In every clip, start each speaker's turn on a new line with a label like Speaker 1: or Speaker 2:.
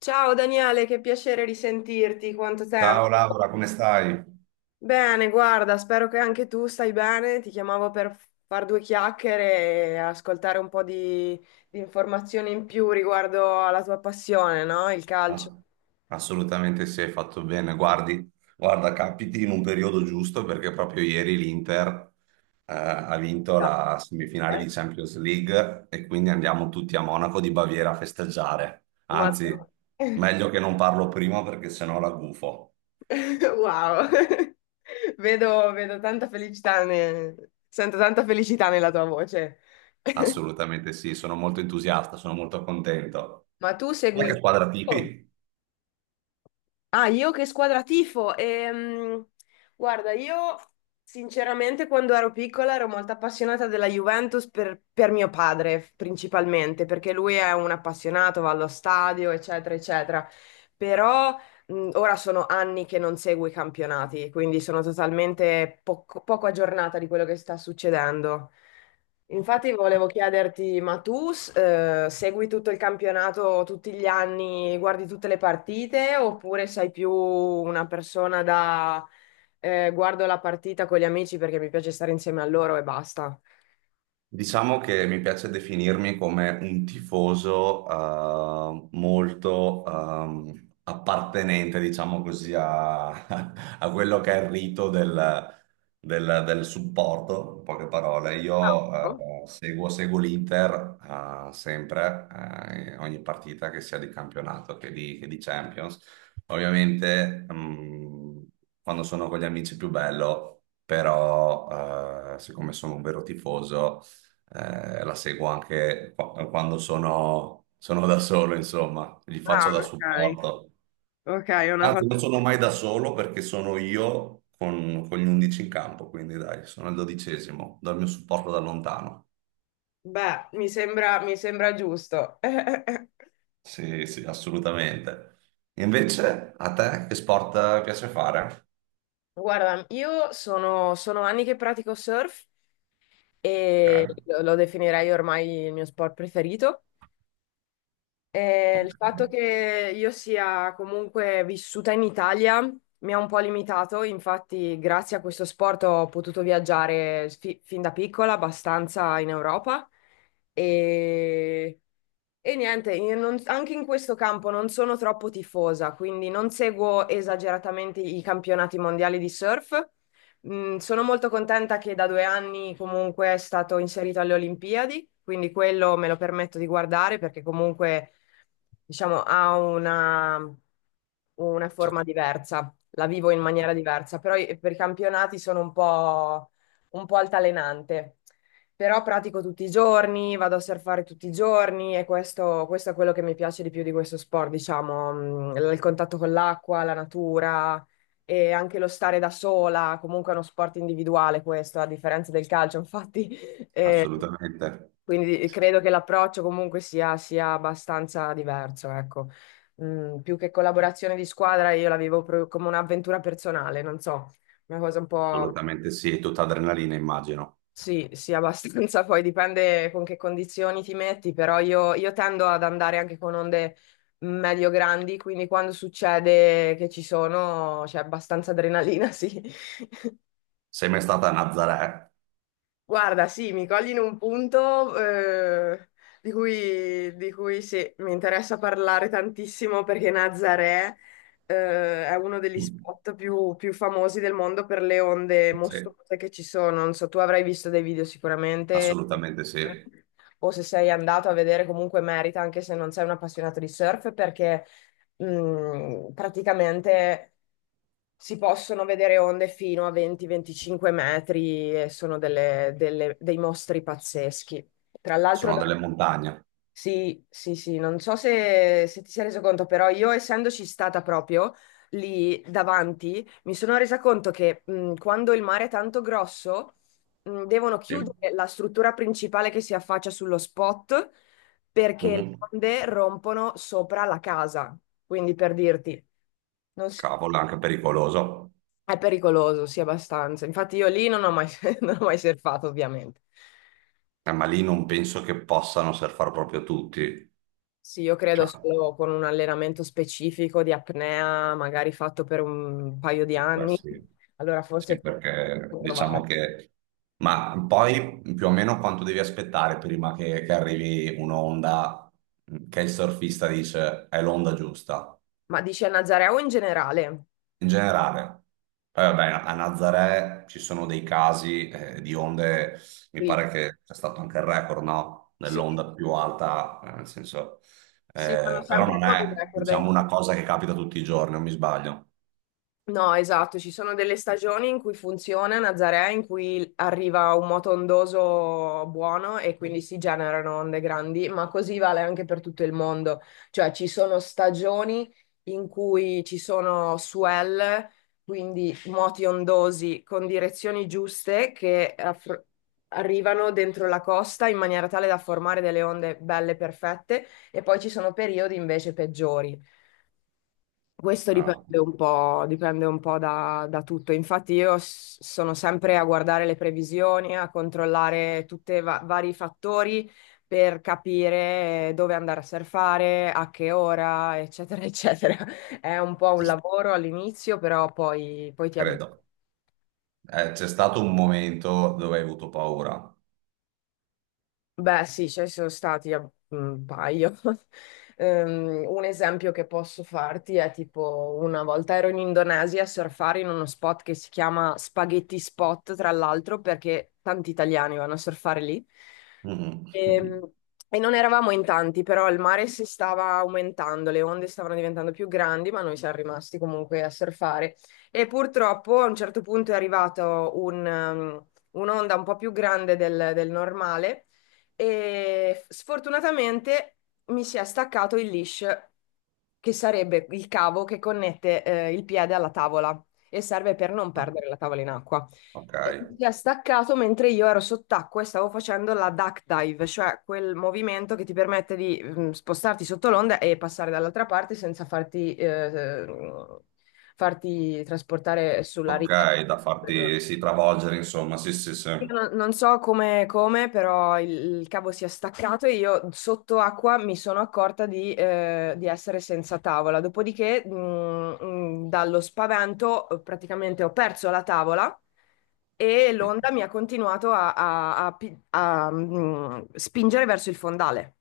Speaker 1: Ciao Daniele, che piacere risentirti, quanto
Speaker 2: Ciao
Speaker 1: tempo.
Speaker 2: Laura, come stai?
Speaker 1: Bene, guarda, spero che anche tu stai bene. Ti chiamavo per far due chiacchiere e ascoltare un po' di informazioni in più riguardo alla tua passione, no? Il calcio.
Speaker 2: Ass- Assolutamente sì, hai fatto bene. Guarda, capiti in un periodo giusto perché proprio ieri l'Inter ha vinto la semifinale di Champions League e quindi andiamo tutti a Monaco di Baviera a festeggiare.
Speaker 1: Ma-
Speaker 2: Anzi, meglio che non parlo prima perché sennò la gufo.
Speaker 1: Wow, vedo tanta felicità, sento tanta felicità nella tua voce.
Speaker 2: Assolutamente sì, sono molto entusiasta, sono molto contento.
Speaker 1: Ma tu
Speaker 2: E
Speaker 1: segui
Speaker 2: che
Speaker 1: il
Speaker 2: squadra
Speaker 1: calcio?
Speaker 2: tifi?
Speaker 1: Ah, io che squadra tifo? Guarda, io sinceramente quando ero piccola ero molto appassionata della Juventus per mio padre, principalmente, perché lui è un appassionato, va allo stadio, eccetera, eccetera. Però ora sono anni che non seguo i campionati, quindi sono totalmente poco aggiornata di quello che sta succedendo. Infatti volevo chiederti, ma tu segui tutto il campionato tutti gli anni, guardi tutte le partite, oppure sei più una persona da guardo la partita con gli amici perché mi piace stare insieme a loro e basta?
Speaker 2: Diciamo che mi piace definirmi come un tifoso molto appartenente, diciamo così, a, a quello che è il rito del, del supporto, in poche parole. Io
Speaker 1: Oh.
Speaker 2: seguo l'Inter sempre, in ogni partita che sia di campionato che di Champions. Ovviamente quando sono con gli amici è più bello, però siccome sono un vero tifoso la seguo anche quando sono da solo, insomma, gli
Speaker 1: Ah,
Speaker 2: faccio da
Speaker 1: ok.
Speaker 2: supporto.
Speaker 1: Ok, è una
Speaker 2: Anzi,
Speaker 1: cosa.
Speaker 2: non sono mai da solo perché sono io con gli 11 in campo, quindi dai, sono il dodicesimo, do il mio supporto da lontano.
Speaker 1: Beh, mi sembra giusto.
Speaker 2: Sì, sì, assolutamente. Invece, a te che sport piace fare?
Speaker 1: Guarda, io sono anni che pratico surf e
Speaker 2: Ok,
Speaker 1: lo definirei ormai il mio sport preferito. E il fatto
Speaker 2: ok,
Speaker 1: che io sia comunque vissuta in Italia mi ha un po' limitato, infatti grazie a questo sport ho potuto viaggiare fin da piccola abbastanza in Europa e, e niente, io non- anche in questo campo non sono troppo tifosa, quindi non seguo esageratamente i campionati mondiali di surf. Sono molto contenta che da 2 anni comunque è stato inserito alle Olimpiadi, quindi quello me lo permetto di guardare perché comunque diciamo, ha una forma diversa, la vivo in maniera diversa, però per i campionati sono un po' altalenante. Però pratico tutti i giorni, vado a surfare tutti i giorni e questo è quello che mi piace di più di questo sport, diciamo, il contatto con l'acqua, la natura e anche lo stare da sola, comunque è uno sport individuale questo, a differenza del calcio, infatti e
Speaker 2: assolutamente.
Speaker 1: quindi
Speaker 2: Sì,
Speaker 1: credo che l'approccio comunque sia abbastanza diverso, ecco. Più che collaborazione di squadra, io la vivo proprio come un'avventura personale, non so, una cosa un po'.
Speaker 2: assolutamente sì, è tutta adrenalina, immagino.
Speaker 1: Sì, sì, abbastanza, poi dipende con che condizioni ti metti, però io tendo ad andare anche con onde medio grandi, quindi quando succede che ci sono c'è abbastanza adrenalina, sì.
Speaker 2: Sei mai stata a Nazaré?
Speaker 1: Guarda, sì, mi cogli in un punto di cui, sì, mi interessa parlare tantissimo perché Nazaré è uno degli
Speaker 2: Mm.
Speaker 1: spot più famosi del mondo per le onde
Speaker 2: Sì,
Speaker 1: mostruose che ci sono. Non so, tu avrai visto dei video sicuramente,
Speaker 2: assolutamente sì.
Speaker 1: o se sei andato a vedere, comunque merita, anche se non sei un appassionato di surf, perché praticamente si possono vedere onde fino a 20-25 metri e sono dei mostri pazzeschi. Tra l'altro,
Speaker 2: Sono
Speaker 1: da-
Speaker 2: delle montagne.
Speaker 1: sì, sì, sì, non so se ti sei reso conto, però io essendoci stata proprio lì davanti, mi sono resa conto che quando il mare è tanto grosso, devono
Speaker 2: Sì.
Speaker 1: chiudere la struttura principale che si affaccia sullo spot perché le
Speaker 2: Mhm.
Speaker 1: onde rompono sopra la casa, quindi per dirti, non si-
Speaker 2: Cavolo, è anche pericoloso.
Speaker 1: è pericoloso, sì, abbastanza. Infatti io lì non ho mai, non ho mai surfato, ovviamente.
Speaker 2: Ma lì non penso che possano surfare proprio tutti.
Speaker 1: Sì, io credo
Speaker 2: Cioè,
Speaker 1: solo con un allenamento specifico di apnea, magari fatto per un paio di anni,
Speaker 2: questi-
Speaker 1: allora
Speaker 2: sì,
Speaker 1: forse
Speaker 2: sì, perché
Speaker 1: può
Speaker 2: diciamo
Speaker 1: provare.
Speaker 2: che... Ma poi più o meno quanto devi aspettare prima che arrivi un'onda che il surfista dice è l'onda giusta?
Speaker 1: Ma dici a Nazarea o in generale?
Speaker 2: In generale. Poi vabbè, a Nazaré ci sono dei casi di onde, mi
Speaker 1: Sì,
Speaker 2: pare che c'è stato anche il record, no?
Speaker 1: sì,
Speaker 2: Dell'onda più alta, nel senso,
Speaker 1: sì, fanno
Speaker 2: però
Speaker 1: sempre
Speaker 2: non
Speaker 1: nuovi
Speaker 2: è, diciamo,
Speaker 1: record.
Speaker 2: una cosa che capita tutti i giorni, non mi sbaglio.
Speaker 1: No, esatto, ci sono delle stagioni in cui funziona Nazaré, in cui arriva un moto ondoso buono e quindi si generano onde grandi, ma così vale anche per tutto il mondo. Cioè ci sono stagioni in cui ci sono swell, quindi moti ondosi con direzioni giuste che arrivano dentro la costa in maniera tale da formare delle onde belle perfette e poi ci sono periodi invece peggiori. Questo
Speaker 2: Ah,
Speaker 1: dipende un po' da tutto. Infatti io sono sempre a guardare le previsioni, a controllare tutti i vari fattori per capire dove andare a surfare, a che ora, eccetera, eccetera. È un po' un
Speaker 2: ci-
Speaker 1: lavoro all'inizio, però poi ti abitui.
Speaker 2: credo. C'è stato un momento dove hai avuto paura.
Speaker 1: Beh, sì, ce ne sono stati un paio. Un esempio che posso farti è tipo una volta ero in Indonesia a surfare in uno spot che si chiama Spaghetti Spot, tra l'altro, perché tanti italiani vanno a surfare lì. Ehm,
Speaker 2: Mhm.
Speaker 1: E, non eravamo in tanti, però il mare si stava aumentando, le onde stavano diventando più grandi, ma noi siamo rimasti comunque a surfare. E purtroppo a un certo punto è arrivato un'onda un po' più grande del normale e sfortunatamente mi si è staccato il leash, che sarebbe il cavo che connette il piede alla tavola e serve per non perdere la tavola in acqua.
Speaker 2: Ok,
Speaker 1: E mi si è staccato mentre io ero sott'acqua e stavo facendo la duck dive, cioè quel movimento che ti permette di spostarti sotto l'onda e passare dall'altra parte senza farti trasportare sulla riva.
Speaker 2: ok, da farti sì, travolgere, insomma, sì, sì, sì.
Speaker 1: Io non so come, però il cavo si è staccato e io sotto acqua mi sono accorta di essere senza tavola. Dopodiché, dallo spavento, praticamente ho perso la tavola e l'onda mi ha continuato a, spingere verso il fondale.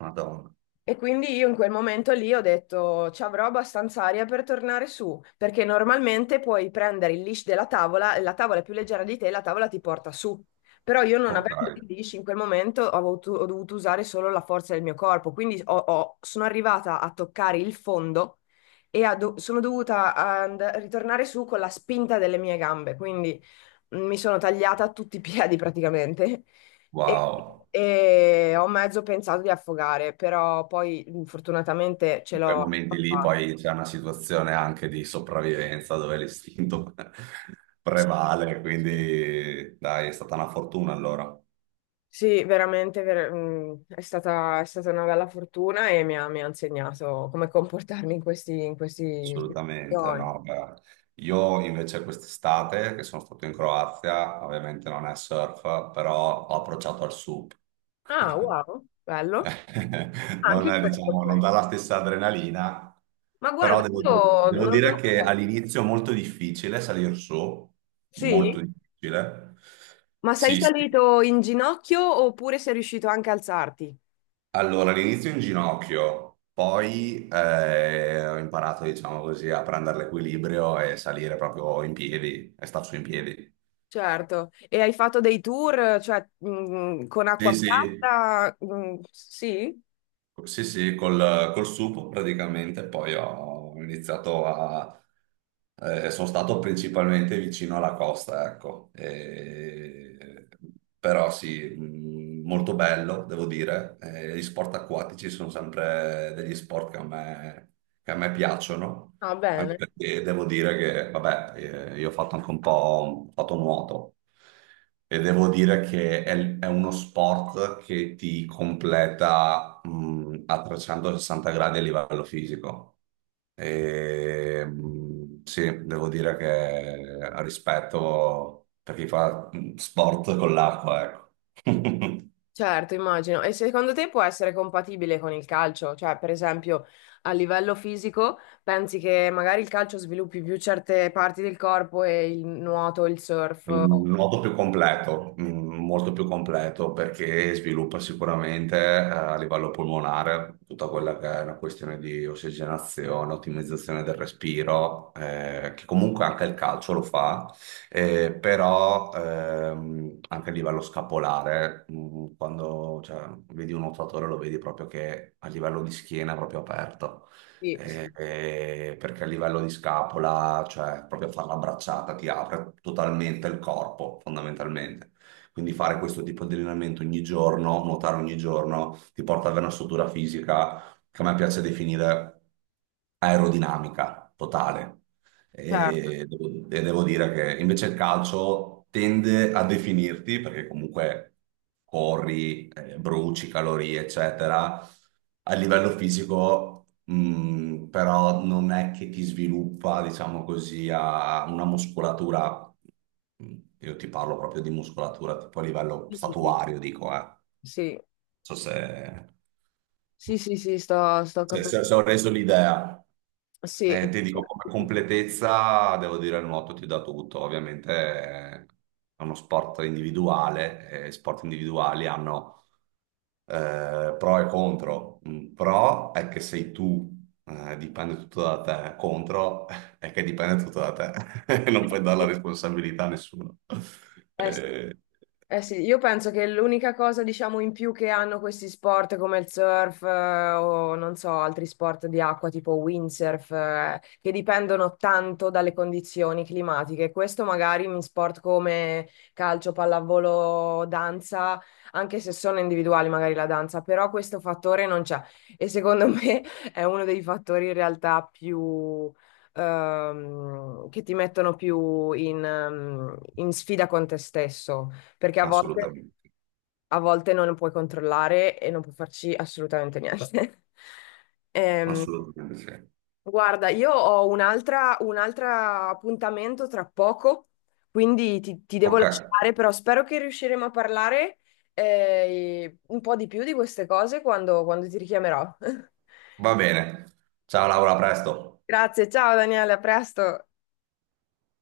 Speaker 2: Madonna.
Speaker 1: E quindi io in quel momento lì ho detto ci avrò abbastanza aria per tornare su, perché normalmente puoi prendere il leash della tavola e la tavola è più leggera di te e la tavola ti porta su. Però io non
Speaker 2: Ok,
Speaker 1: avendo il leash in quel momento ho dovuto usare solo la forza del mio corpo, quindi sono arrivata a toccare il fondo e sono dovuta ritornare su con la spinta delle mie gambe, quindi mi sono tagliata tutti i piedi praticamente e,
Speaker 2: wow.
Speaker 1: e ho mezzo pensato di affogare, però poi fortunatamente ce
Speaker 2: In quei
Speaker 1: l'ho
Speaker 2: momenti lì
Speaker 1: fatta.
Speaker 2: poi c'è una situazione anche di sopravvivenza dove l'istinto
Speaker 1: Sì,
Speaker 2: prevale,
Speaker 1: sì.
Speaker 2: quindi dai, è stata una fortuna allora,
Speaker 1: Sì, veramente è stata, una bella fortuna e mi ha insegnato come comportarmi in questi
Speaker 2: assolutamente,
Speaker 1: situazioni.
Speaker 2: no, beh. Io invece quest'estate, che sono stato in Croazia, ovviamente non è surf, però ho approcciato al SUP.
Speaker 1: Ah, wow, bello.
Speaker 2: Non,
Speaker 1: Anche
Speaker 2: è,
Speaker 1: quello
Speaker 2: diciamo, non
Speaker 1: poi.
Speaker 2: dà la stessa adrenalina,
Speaker 1: Ma
Speaker 2: però
Speaker 1: guarda,
Speaker 2: devo,
Speaker 1: io
Speaker 2: devo
Speaker 1: non...
Speaker 2: dire
Speaker 1: non-
Speaker 2: che all'inizio è molto difficile salire su,
Speaker 1: Sì?
Speaker 2: molto difficile.
Speaker 1: Ma sei
Speaker 2: Sì, sì.
Speaker 1: salito in ginocchio oppure sei riuscito anche a alzarti?
Speaker 2: Allora, all'inizio in ginocchio, poi ho imparato, diciamo così, a prendere l'equilibrio e salire proprio in piedi e star su in piedi.
Speaker 1: Certo, e hai fatto dei tour, cioè, con
Speaker 2: Sì,
Speaker 1: acqua
Speaker 2: sì,
Speaker 1: piatta? Sì?
Speaker 2: sì, sì, col sugo praticamente poi ho iniziato a... sono stato principalmente vicino alla costa, ecco. E- Però sì, molto bello, devo dire. Gli sport acquatici sono sempre degli sport che a me piacciono,
Speaker 1: Ah,
Speaker 2: anche
Speaker 1: bene.
Speaker 2: perché devo dire che, vabbè, io ho fatto anche un po' ho fatto nuoto. E devo dire che è uno sport che ti completa, a 360 gradi a livello fisico. E, sì, devo dire che rispetto per chi fa sport con l'acqua, ecco.
Speaker 1: Certo, immagino. E secondo te può essere compatibile con il calcio? Cioè, per esempio, a livello fisico, pensi che magari il calcio sviluppi più certe parti del corpo e il nuoto, il surf?
Speaker 2: In modo più completo, mm, molto più completo, perché sviluppa sicuramente a livello pulmonare tutta quella che è una questione di ossigenazione, ottimizzazione del respiro, che comunque anche il calcio lo fa, però anche a livello scapolare, mm, quando cioè, vedi un nuotatore lo vedi proprio che a livello di schiena è proprio aperto
Speaker 1: Sì, sì, sì.
Speaker 2: perché a livello di scapola, cioè proprio fare la bracciata ti apre totalmente il corpo, fondamentalmente. Quindi fare questo tipo di allenamento ogni giorno, nuotare ogni giorno, ti porta ad avere una struttura fisica che a me piace definire aerodinamica totale.
Speaker 1: Certo.
Speaker 2: E devo dire che invece il calcio tende a definirti, perché comunque corri, bruci calorie, eccetera a livello fisico, però non è che ti sviluppa, diciamo così, a una muscolatura. Mh, io ti parlo proprio di muscolatura, tipo a livello
Speaker 1: Sì, sì, sì.
Speaker 2: statuario, dico, eh. Non
Speaker 1: Sì,
Speaker 2: so
Speaker 1: sì, sì, sì, sto capendo.
Speaker 2: se ho reso l'idea.
Speaker 1: Sì.
Speaker 2: Ti dico, come completezza devo dire il nuoto ti dà tutto, ovviamente è uno sport individuale, e sport individuali hanno pro e contro. Un pro è che sei tu, dipende tutto da te, contro è che dipende tutto da te, non puoi dare la responsabilità a nessuno.
Speaker 1: Sì.
Speaker 2: Eh,
Speaker 1: Eh sì, io penso che l'unica cosa, diciamo, in più che hanno questi sport come il surf, o non so, altri sport di acqua tipo windsurf, che dipendono tanto dalle condizioni climatiche. Questo magari in sport come calcio, pallavolo, danza, anche se sono individuali magari la danza, però questo fattore non c'è. E secondo me è uno dei fattori in realtà più che ti mettono più in sfida con te stesso perché
Speaker 2: assolutamente,
Speaker 1: a volte non puoi controllare e non puoi farci assolutamente niente. Ehm,
Speaker 2: assolutamente sì.
Speaker 1: guarda, io ho un altro appuntamento tra poco, quindi ti devo
Speaker 2: Ok,
Speaker 1: lasciare, però spero che riusciremo a parlare un po' di più di queste cose quando ti richiamerò.
Speaker 2: va bene. Ciao Laura, a presto.
Speaker 1: Grazie, ciao Daniele, a presto.